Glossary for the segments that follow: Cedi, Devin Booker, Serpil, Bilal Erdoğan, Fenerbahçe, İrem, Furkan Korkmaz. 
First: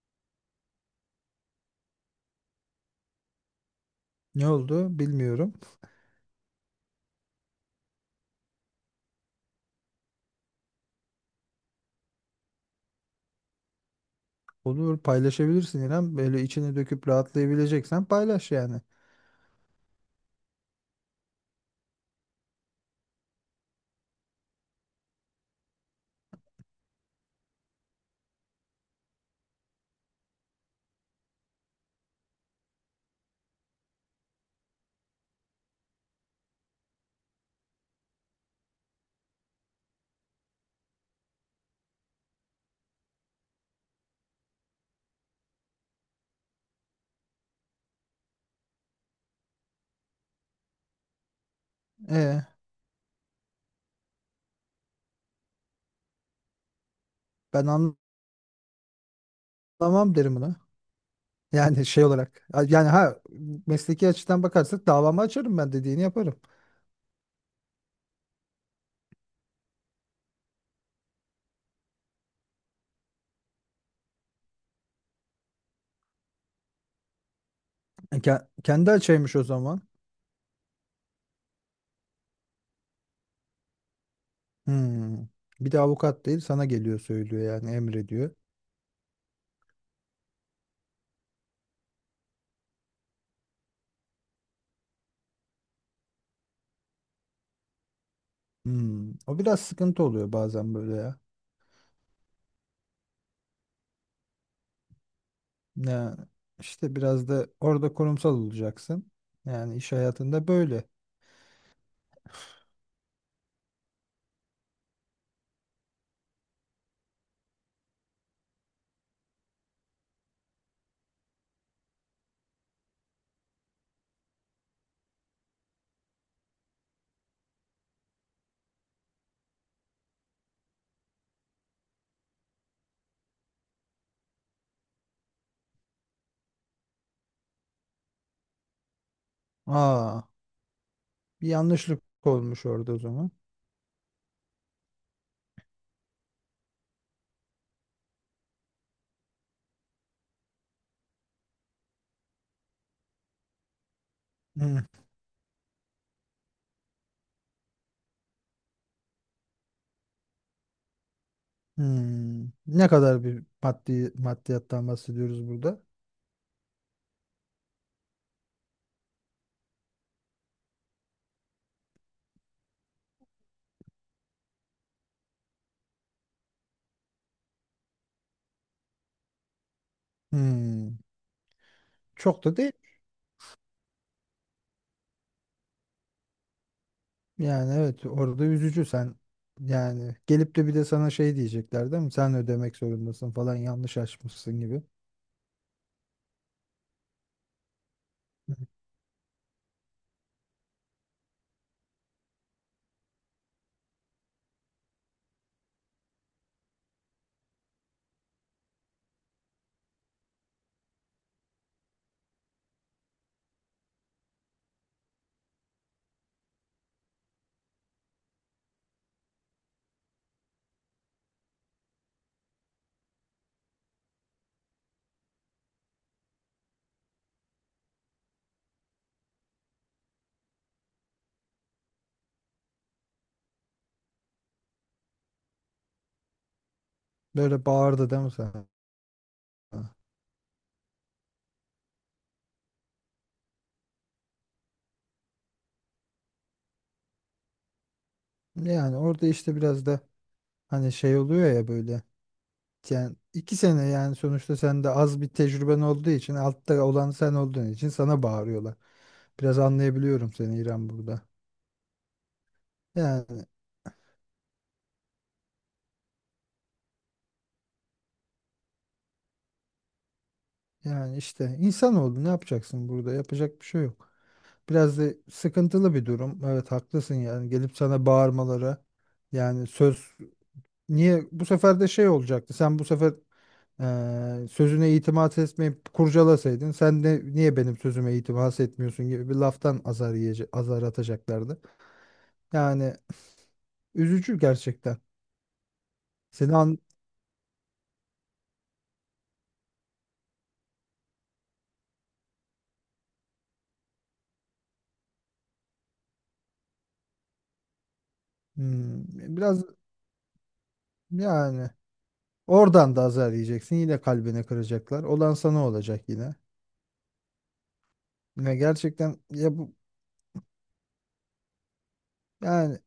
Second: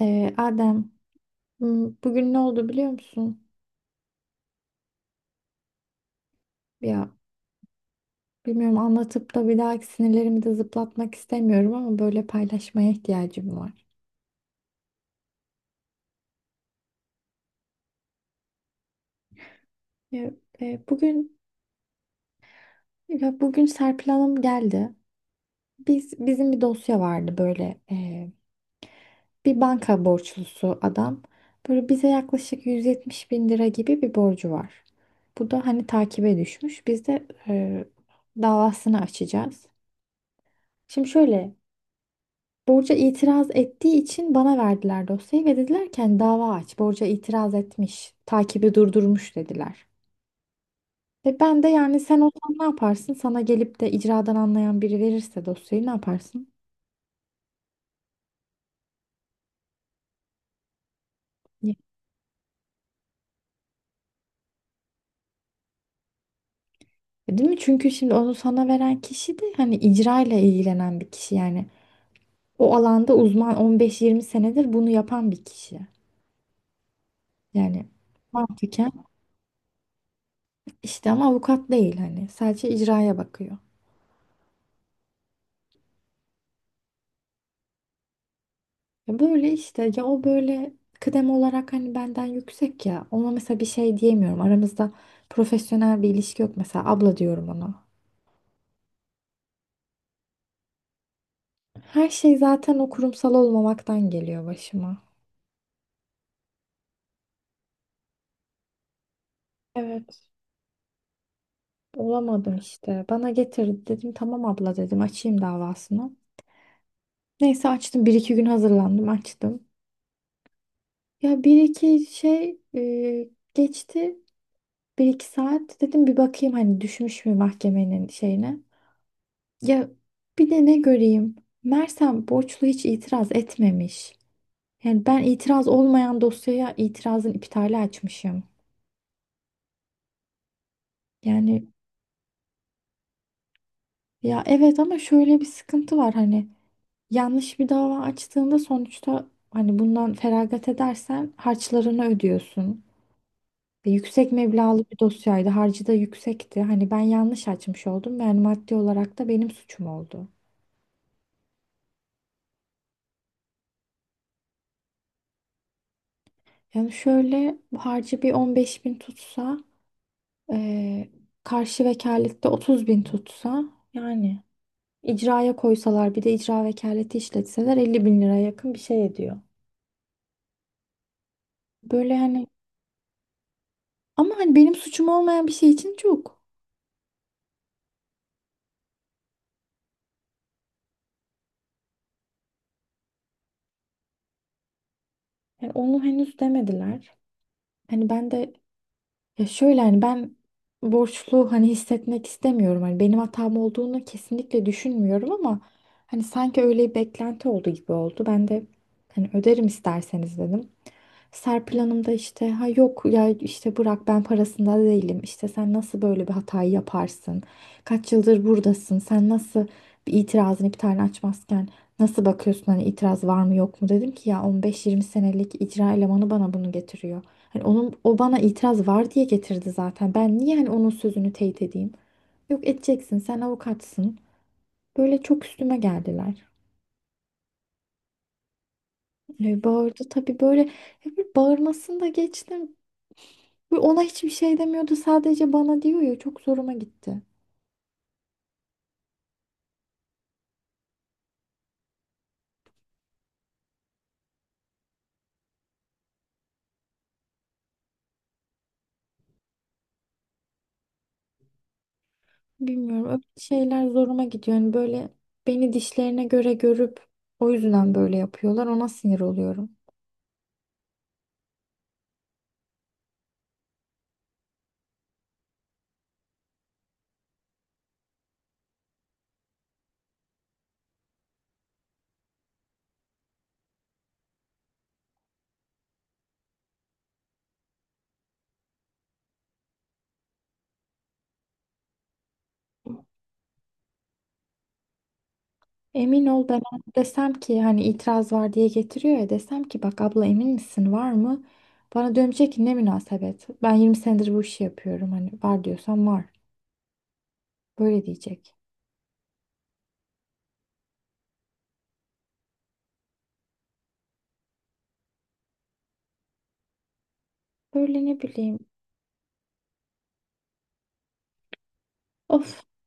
Adem, bugün ne oldu biliyor musun? Ne oldu bilmiyorum. Ya, bilmiyorum, anlatıp da bir dahaki sinirlerimi de zıplatmak istemiyorum ama böyle paylaşmaya ihtiyacım var. Olur paylaşabilirsin İrem. Böyle içine döküp rahatlayabileceksen paylaş yani. Ya, e, bugün bugün Serpil Hanım geldi. Bizim bir dosya vardı böyle, bir banka borçlusu adam. Böyle bize yaklaşık 170 bin lira gibi bir borcu var. Bu da hani takibe düşmüş. Biz de davasını açacağız. Şimdi şöyle. Borca itiraz ettiği için bana verdiler dosyayı ve dediler ki hani dava aç. Borca itiraz etmiş. Takibi durdurmuş dediler. Ve ben de, yani sen E olsan ne yaparsın? Sana gelip de icradan anlayan biri verirse dosyayı ne yaparsın? Ben anlamam derim buna. Ya. Yani şey olarak. Yani ha mesleki açıdan bakarsak davamı açarım ben dediğini yaparım. Değil mi? Çünkü şimdi onu sana veren kişi de hani icra ile ilgilenen bir kişi yani. O alanda uzman, 15-20 senedir bunu yapan bir kişi. Yani Kendi mantıken açaymış o zaman. işte, ama avukat değil hani, sadece icraya bakıyor. Hmm. Bir de avukat değil sana geliyor söylüyor yani emrediyor. Ya böyle işte, ya o böyle kıdem olarak hani benden yüksek, ya ona mesela bir şey diyemiyorum. Aramızda profesyonel bir ilişki yok, mesela abla diyorum ona. Hmm. O biraz sıkıntı oluyor bazen böyle ya. Her şey zaten o kurumsal olmamaktan geliyor başıma. Ya işte biraz da orada kurumsal olacaksın. Yani iş Evet. hayatında böyle. Olamadım işte. Bana getirdi, dedim tamam abla, dedim açayım davasını. Neyse açtım, bir iki gün hazırlandım, açtım. Ya bir iki şey geçti, bir iki saat dedim bir bakayım hani düşmüş mü mahkemenin şeyine. Ya, bir de ne göreyim? Mersem borçlu hiç itiraz etmemiş. Yani ben itiraz olmayan dosyaya itirazın iptali açmışım. Aa. Bir Yani, yanlışlık olmuş orada o zaman. ya evet, ama şöyle bir sıkıntı var hani, yanlış bir dava açtığında sonuçta hani bundan feragat edersen harçlarını ödüyorsun. Ve yüksek meblağlı Hı, bir dosyaydı. Harcı da yüksekti. Hani ben yanlış açmış oldum. Yani maddi olarak da benim suçum oldu. hmm. Ne kadar bir maddiyattan bahsediyoruz burada? Yani şöyle, bu harcı bir 15.000 tutsa, Ee, karşı vekalette 30 bin tutsa, yani icraya koysalar bir de icra vekaleti işletseler 50 bin liraya yakın bir şey ediyor. Hmm. Böyle Çok hani, da değil. ama hani benim suçum olmayan bir şey için çok. Yani evet orada üzücü sen yani gelip de bir de sana şey diyecekler değil mi? Sen ödemek zorundasın falan yanlış açmışsın gibi. Yani onu henüz demediler. Hani ben de, Hı. ya şöyle hani ben borçlu hani hissetmek istemiyorum. Hani benim hatam olduğunu kesinlikle düşünmüyorum, ama hani sanki öyle bir beklenti oldu gibi oldu. Ben de hani öderim isterseniz dedim. Serpil Hanım da işte, ha yok ya işte bırak, ben parasında değilim işte, sen nasıl böyle bir hatayı yaparsın, kaç yıldır buradasın, sen nasıl bir itirazını bir tane açmazken, nasıl bakıyorsun hani itiraz var mı yok mu, dedim ki ya 15-20 senelik icra elemanı bana bunu getiriyor hani, onun o bana itiraz var diye getirdi zaten, ben niye hani onun sözünü teyit edeyim, yok edeceksin sen avukatsın, böyle çok üstüme geldiler. Böyle bağırdı değil mi sana? E, bağırdı tabii, böyle, ya bir bağırmasını da geçtim. Ve ona hiçbir şey demiyordu. Sadece bana diyor, ya çok zoruma gitti. Yani orada işte biraz da hani şey oluyor ya böyle. Yani 2 sene yani sonuçta sen de az bir tecrüben olduğu için altta olan sen olduğun için sana bağırıyorlar. Biraz anlayabiliyorum seni İrem burada. Bilmiyorum, öyle Yani şeyler zoruma gidiyor. Yani böyle beni dişlerine göre görüp o yüzden böyle yapıyorlar. Ona sinir oluyorum. yani işte insan oldu ne yapacaksın burada? Yapacak bir şey yok. Biraz da sıkıntılı bir durum. Evet haklısın yani gelip sana bağırmaları yani söz niye bu sefer de şey olacaktı. Sen bu sefer sözüne itimat etmeyip kurcalasaydın sen de niye benim sözüme itimat etmiyorsun gibi bir laftan azar atacaklardı. Yani üzücü gerçekten. Emin ol, Seni ben an desem ki hani itiraz var diye getiriyor ya, desem ki bak abla emin misin var mı? Bana dönecek ki ne münasebet. Ben 20 senedir bu işi yapıyorum. Hani var diyorsan var. Böyle diyecek. Hmm, biraz yani oradan da azar yiyeceksin. Yine kalbini kıracaklar. Olan sana olacak yine. Böyle ne Ya bileyim. gerçekten ya bu Of. yani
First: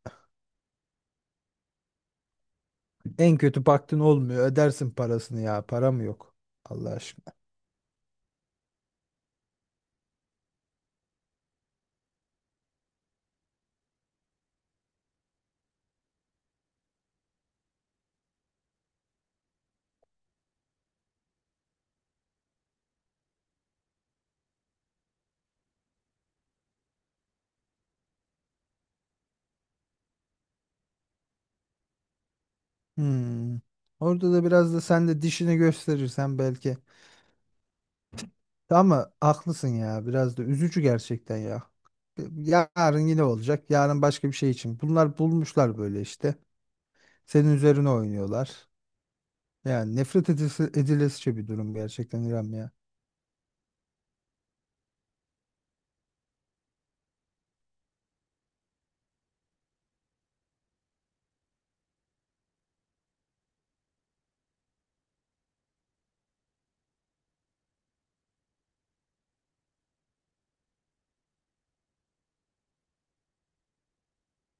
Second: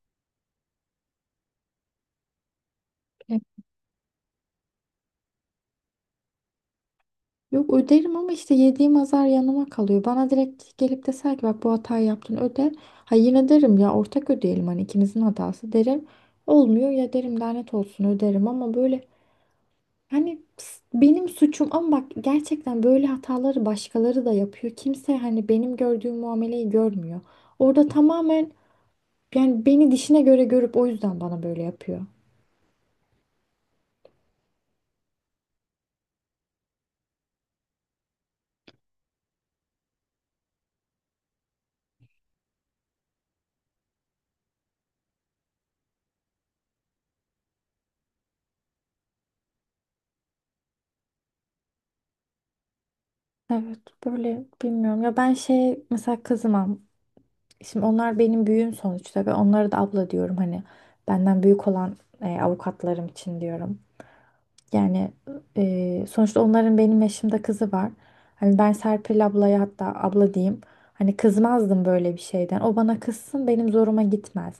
en kötü baktın olmuyor. Ödersin parasını ya. Para mı yok. Allah aşkına. Yok, öderim ama işte yediğim azar yanıma kalıyor. Bana direkt gelip deser ki bak bu hatayı yaptın öde. Ha yine derim, ya ortak ödeyelim hani, ikimizin hatası derim. Olmuyor ya derim, lanet olsun öderim, ama böyle hani benim suçum, ama bak gerçekten böyle hataları başkaları da yapıyor. Kimse hani benim gördüğüm muameleyi görmüyor. Orada tamamen, yani beni dişine göre görüp o yüzden bana böyle yapıyor. Hmm. Orada da biraz da sen de dişini gösterirsen belki. Ama haklısın ya. Biraz da üzücü gerçekten ya. Yarın yine olacak. Yarın başka bir şey için. Bunlar bulmuşlar böyle işte. Senin üzerine oynuyorlar. Yani nefret edilesice bir durum gerçekten İrem ya. Evet, böyle bilmiyorum ya, ben şey mesela kızım. Şimdi onlar benim büyüğüm sonuçta ve onlara da abla diyorum, hani benden büyük olan avukatlarım için diyorum. Yani, sonuçta onların benim yaşımda kızı var. Hani ben Serpil ablaya hatta abla diyeyim. Hani kızmazdım böyle bir şeyden. O bana kızsın, benim zoruma gitmez.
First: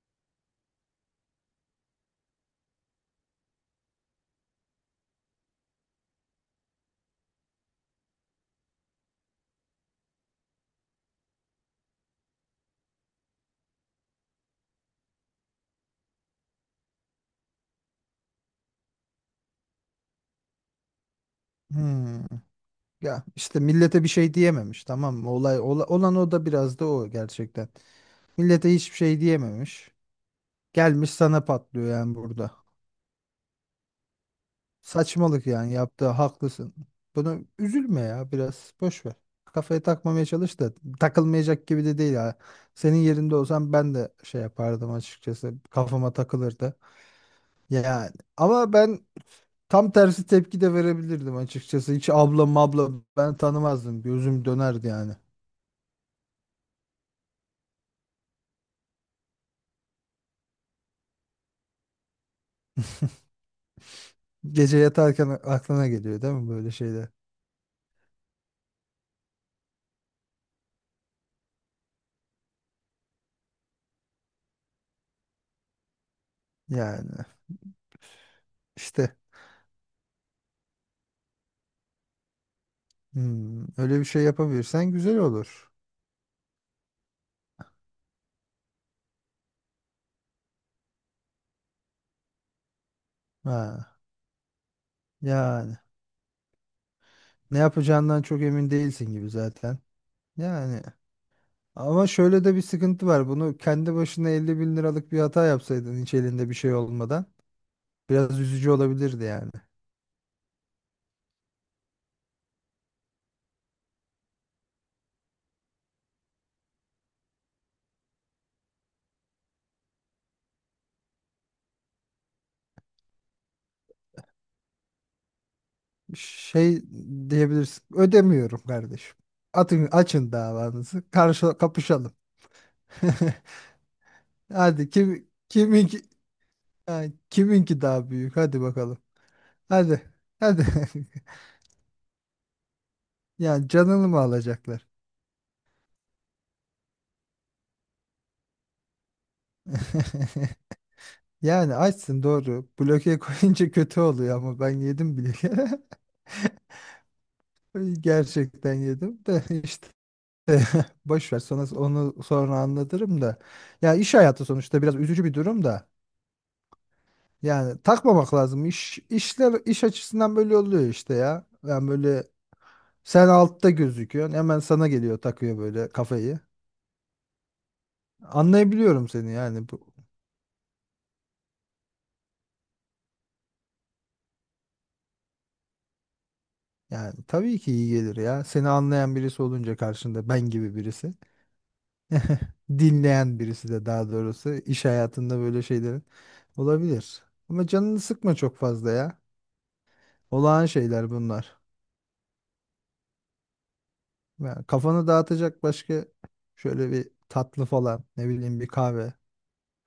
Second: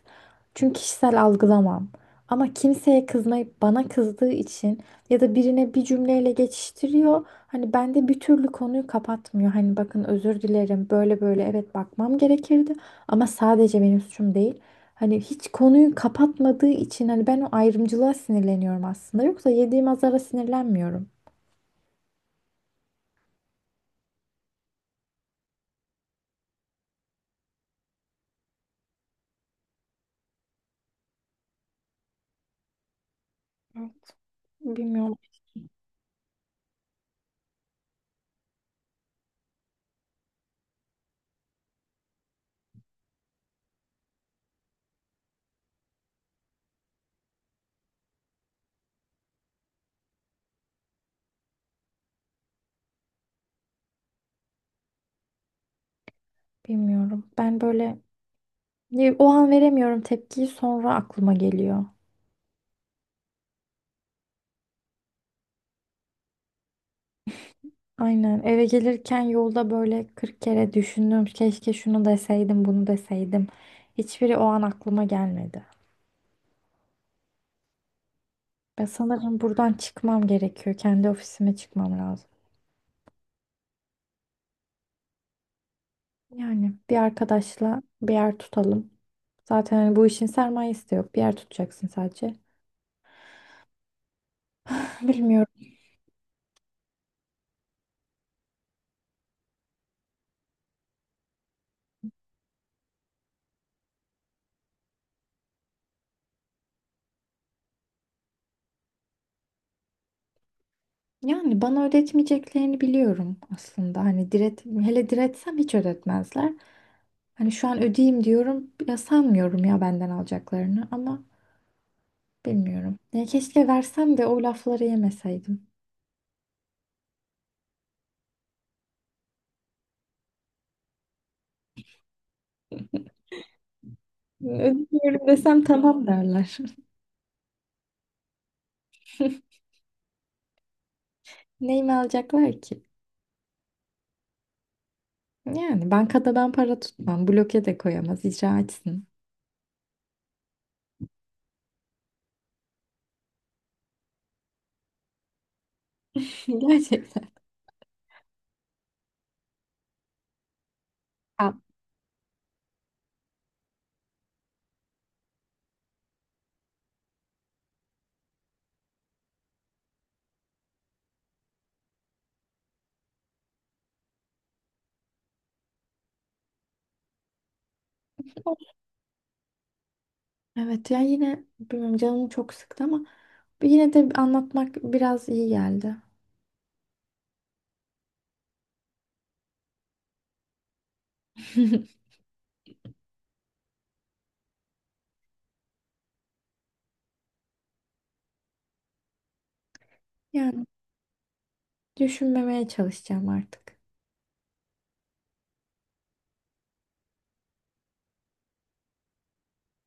Çünkü kişisel algılamam. Ama kimseye kızmayıp bana kızdığı için, ya da birine bir cümleyle geçiştiriyor. Hani bende bir türlü konuyu kapatmıyor. Hani bakın özür dilerim böyle böyle, evet bakmam gerekirdi. Ama sadece benim suçum değil. Hani hiç konuyu kapatmadığı için hani ben o ayrımcılığa sinirleniyorum aslında. Yoksa yediğim azara sinirlenmiyorum. Hmm. Ya işte millete bir şey diyememiş tamam mı? Olan o da biraz da o gerçekten. Millete hiçbir şey diyememiş. Gelmiş sana patlıyor yani burada. Bilmiyorum, Saçmalık yani yaptığı haklısın. Bunu üzülme ya biraz boş ver. Kafaya takmamaya çalış da takılmayacak gibi de değil ha. Senin yerinde olsam ben de şey yapardım açıkçası. Kafama takılırdı. Yani ama ben tam tersi tepki de verebilirdim açıkçası. Hiç abla mabla ben tanımazdım. Gözüm dönerdi yani. bilmiyorum. Ben böyle o an veremiyorum tepkiyi, sonra aklıma geliyor. Gece yatarken aklına geliyor değil mi böyle şeyler? Aynen, eve gelirken yolda böyle 40 kere düşündüm. Keşke şunu deseydim, bunu deseydim. Hiçbiri o an aklıma gelmedi. Yani Ben işte sanırım buradan çıkmam gerekiyor. Kendi ofisime çıkmam lazım. hmm, öyle bir şey yapabilirsen güzel olur. Yani bir arkadaşla bir yer tutalım. Zaten hani bu işin sermayesi de yok, bir yer tutacaksın sadece. Ha, Bilmiyorum. yani ne yapacağından çok emin değilsin gibi zaten. Yani ama şöyle de bir sıkıntı var. Bunu kendi başına 50 bin liralık bir hata yapsaydın hiç elinde bir şey olmadan biraz üzücü olabilirdi yani. Yani bana ödetmeyeceklerini biliyorum aslında. Hani diret, hele diretsem hiç ödetmezler. Hani şu an ödeyeyim diyorum. Ya sanmıyorum ya benden alacaklarını, ama bilmiyorum. Ya keşke versem de o lafları yemeseydim. Şey diyebilirsin. Ödemiyorum kardeşim. Atın, açın davanızı. Karşı kapışalım. Hadi Ödemiyorum kim desem kimin, tamam derler. ha, kiminki daha büyük? Hadi bakalım. Hadi. Hadi. Neyimi alacaklar ki? Yani canını mı alacaklar? Yani bankada ben para tutmam. Bloke de koyamaz. İcra etsin. Yani açsın doğru. Bloke koyunca kötü oluyor ama ben yedim bile. Gerçekten. Gerçekten yedim de işte. Boş ver Ya, sonra onu, sonra anlatırım da. Ya iş hayatı sonuçta biraz üzücü bir durum da. Yani takmamak lazım. İşler iş açısından böyle oluyor işte ya. Yani böyle sen altta gözüküyorsun hemen sana geliyor takıyor böyle kafayı. Anlayabiliyorum seni yani bu. evet ya, yine bilmiyorum, canımı çok sıktı ama yine de anlatmak biraz iyi geldi. Yani tabii ki iyi gelir ya. Seni anlayan birisi olunca karşında ben gibi birisi. Dinleyen birisi de daha doğrusu iş hayatında böyle şeylerin olabilir. Ama canını sıkma çok fazla ya. Yani Olağan şeyler bunlar. düşünmemeye çalışacağım artık. Yani kafanı dağıtacak başka şöyle bir tatlı falan ne bileyim bir kahve.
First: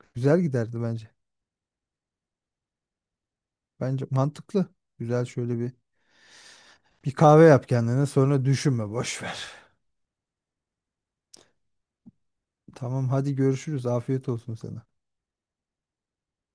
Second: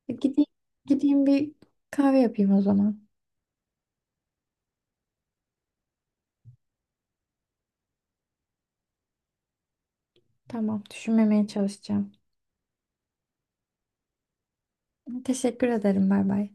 E, Güzel Gideyim, giderdi bence. gideyim, bir kahve yapayım o zaman. Bence mantıklı. Güzel şöyle bir kahve yap kendine sonra düşünme boş ver. Tamam, düşünmemeye çalışacağım. Tamam hadi görüşürüz. Afiyet olsun sana. Teşekkür ederim. Bay bay.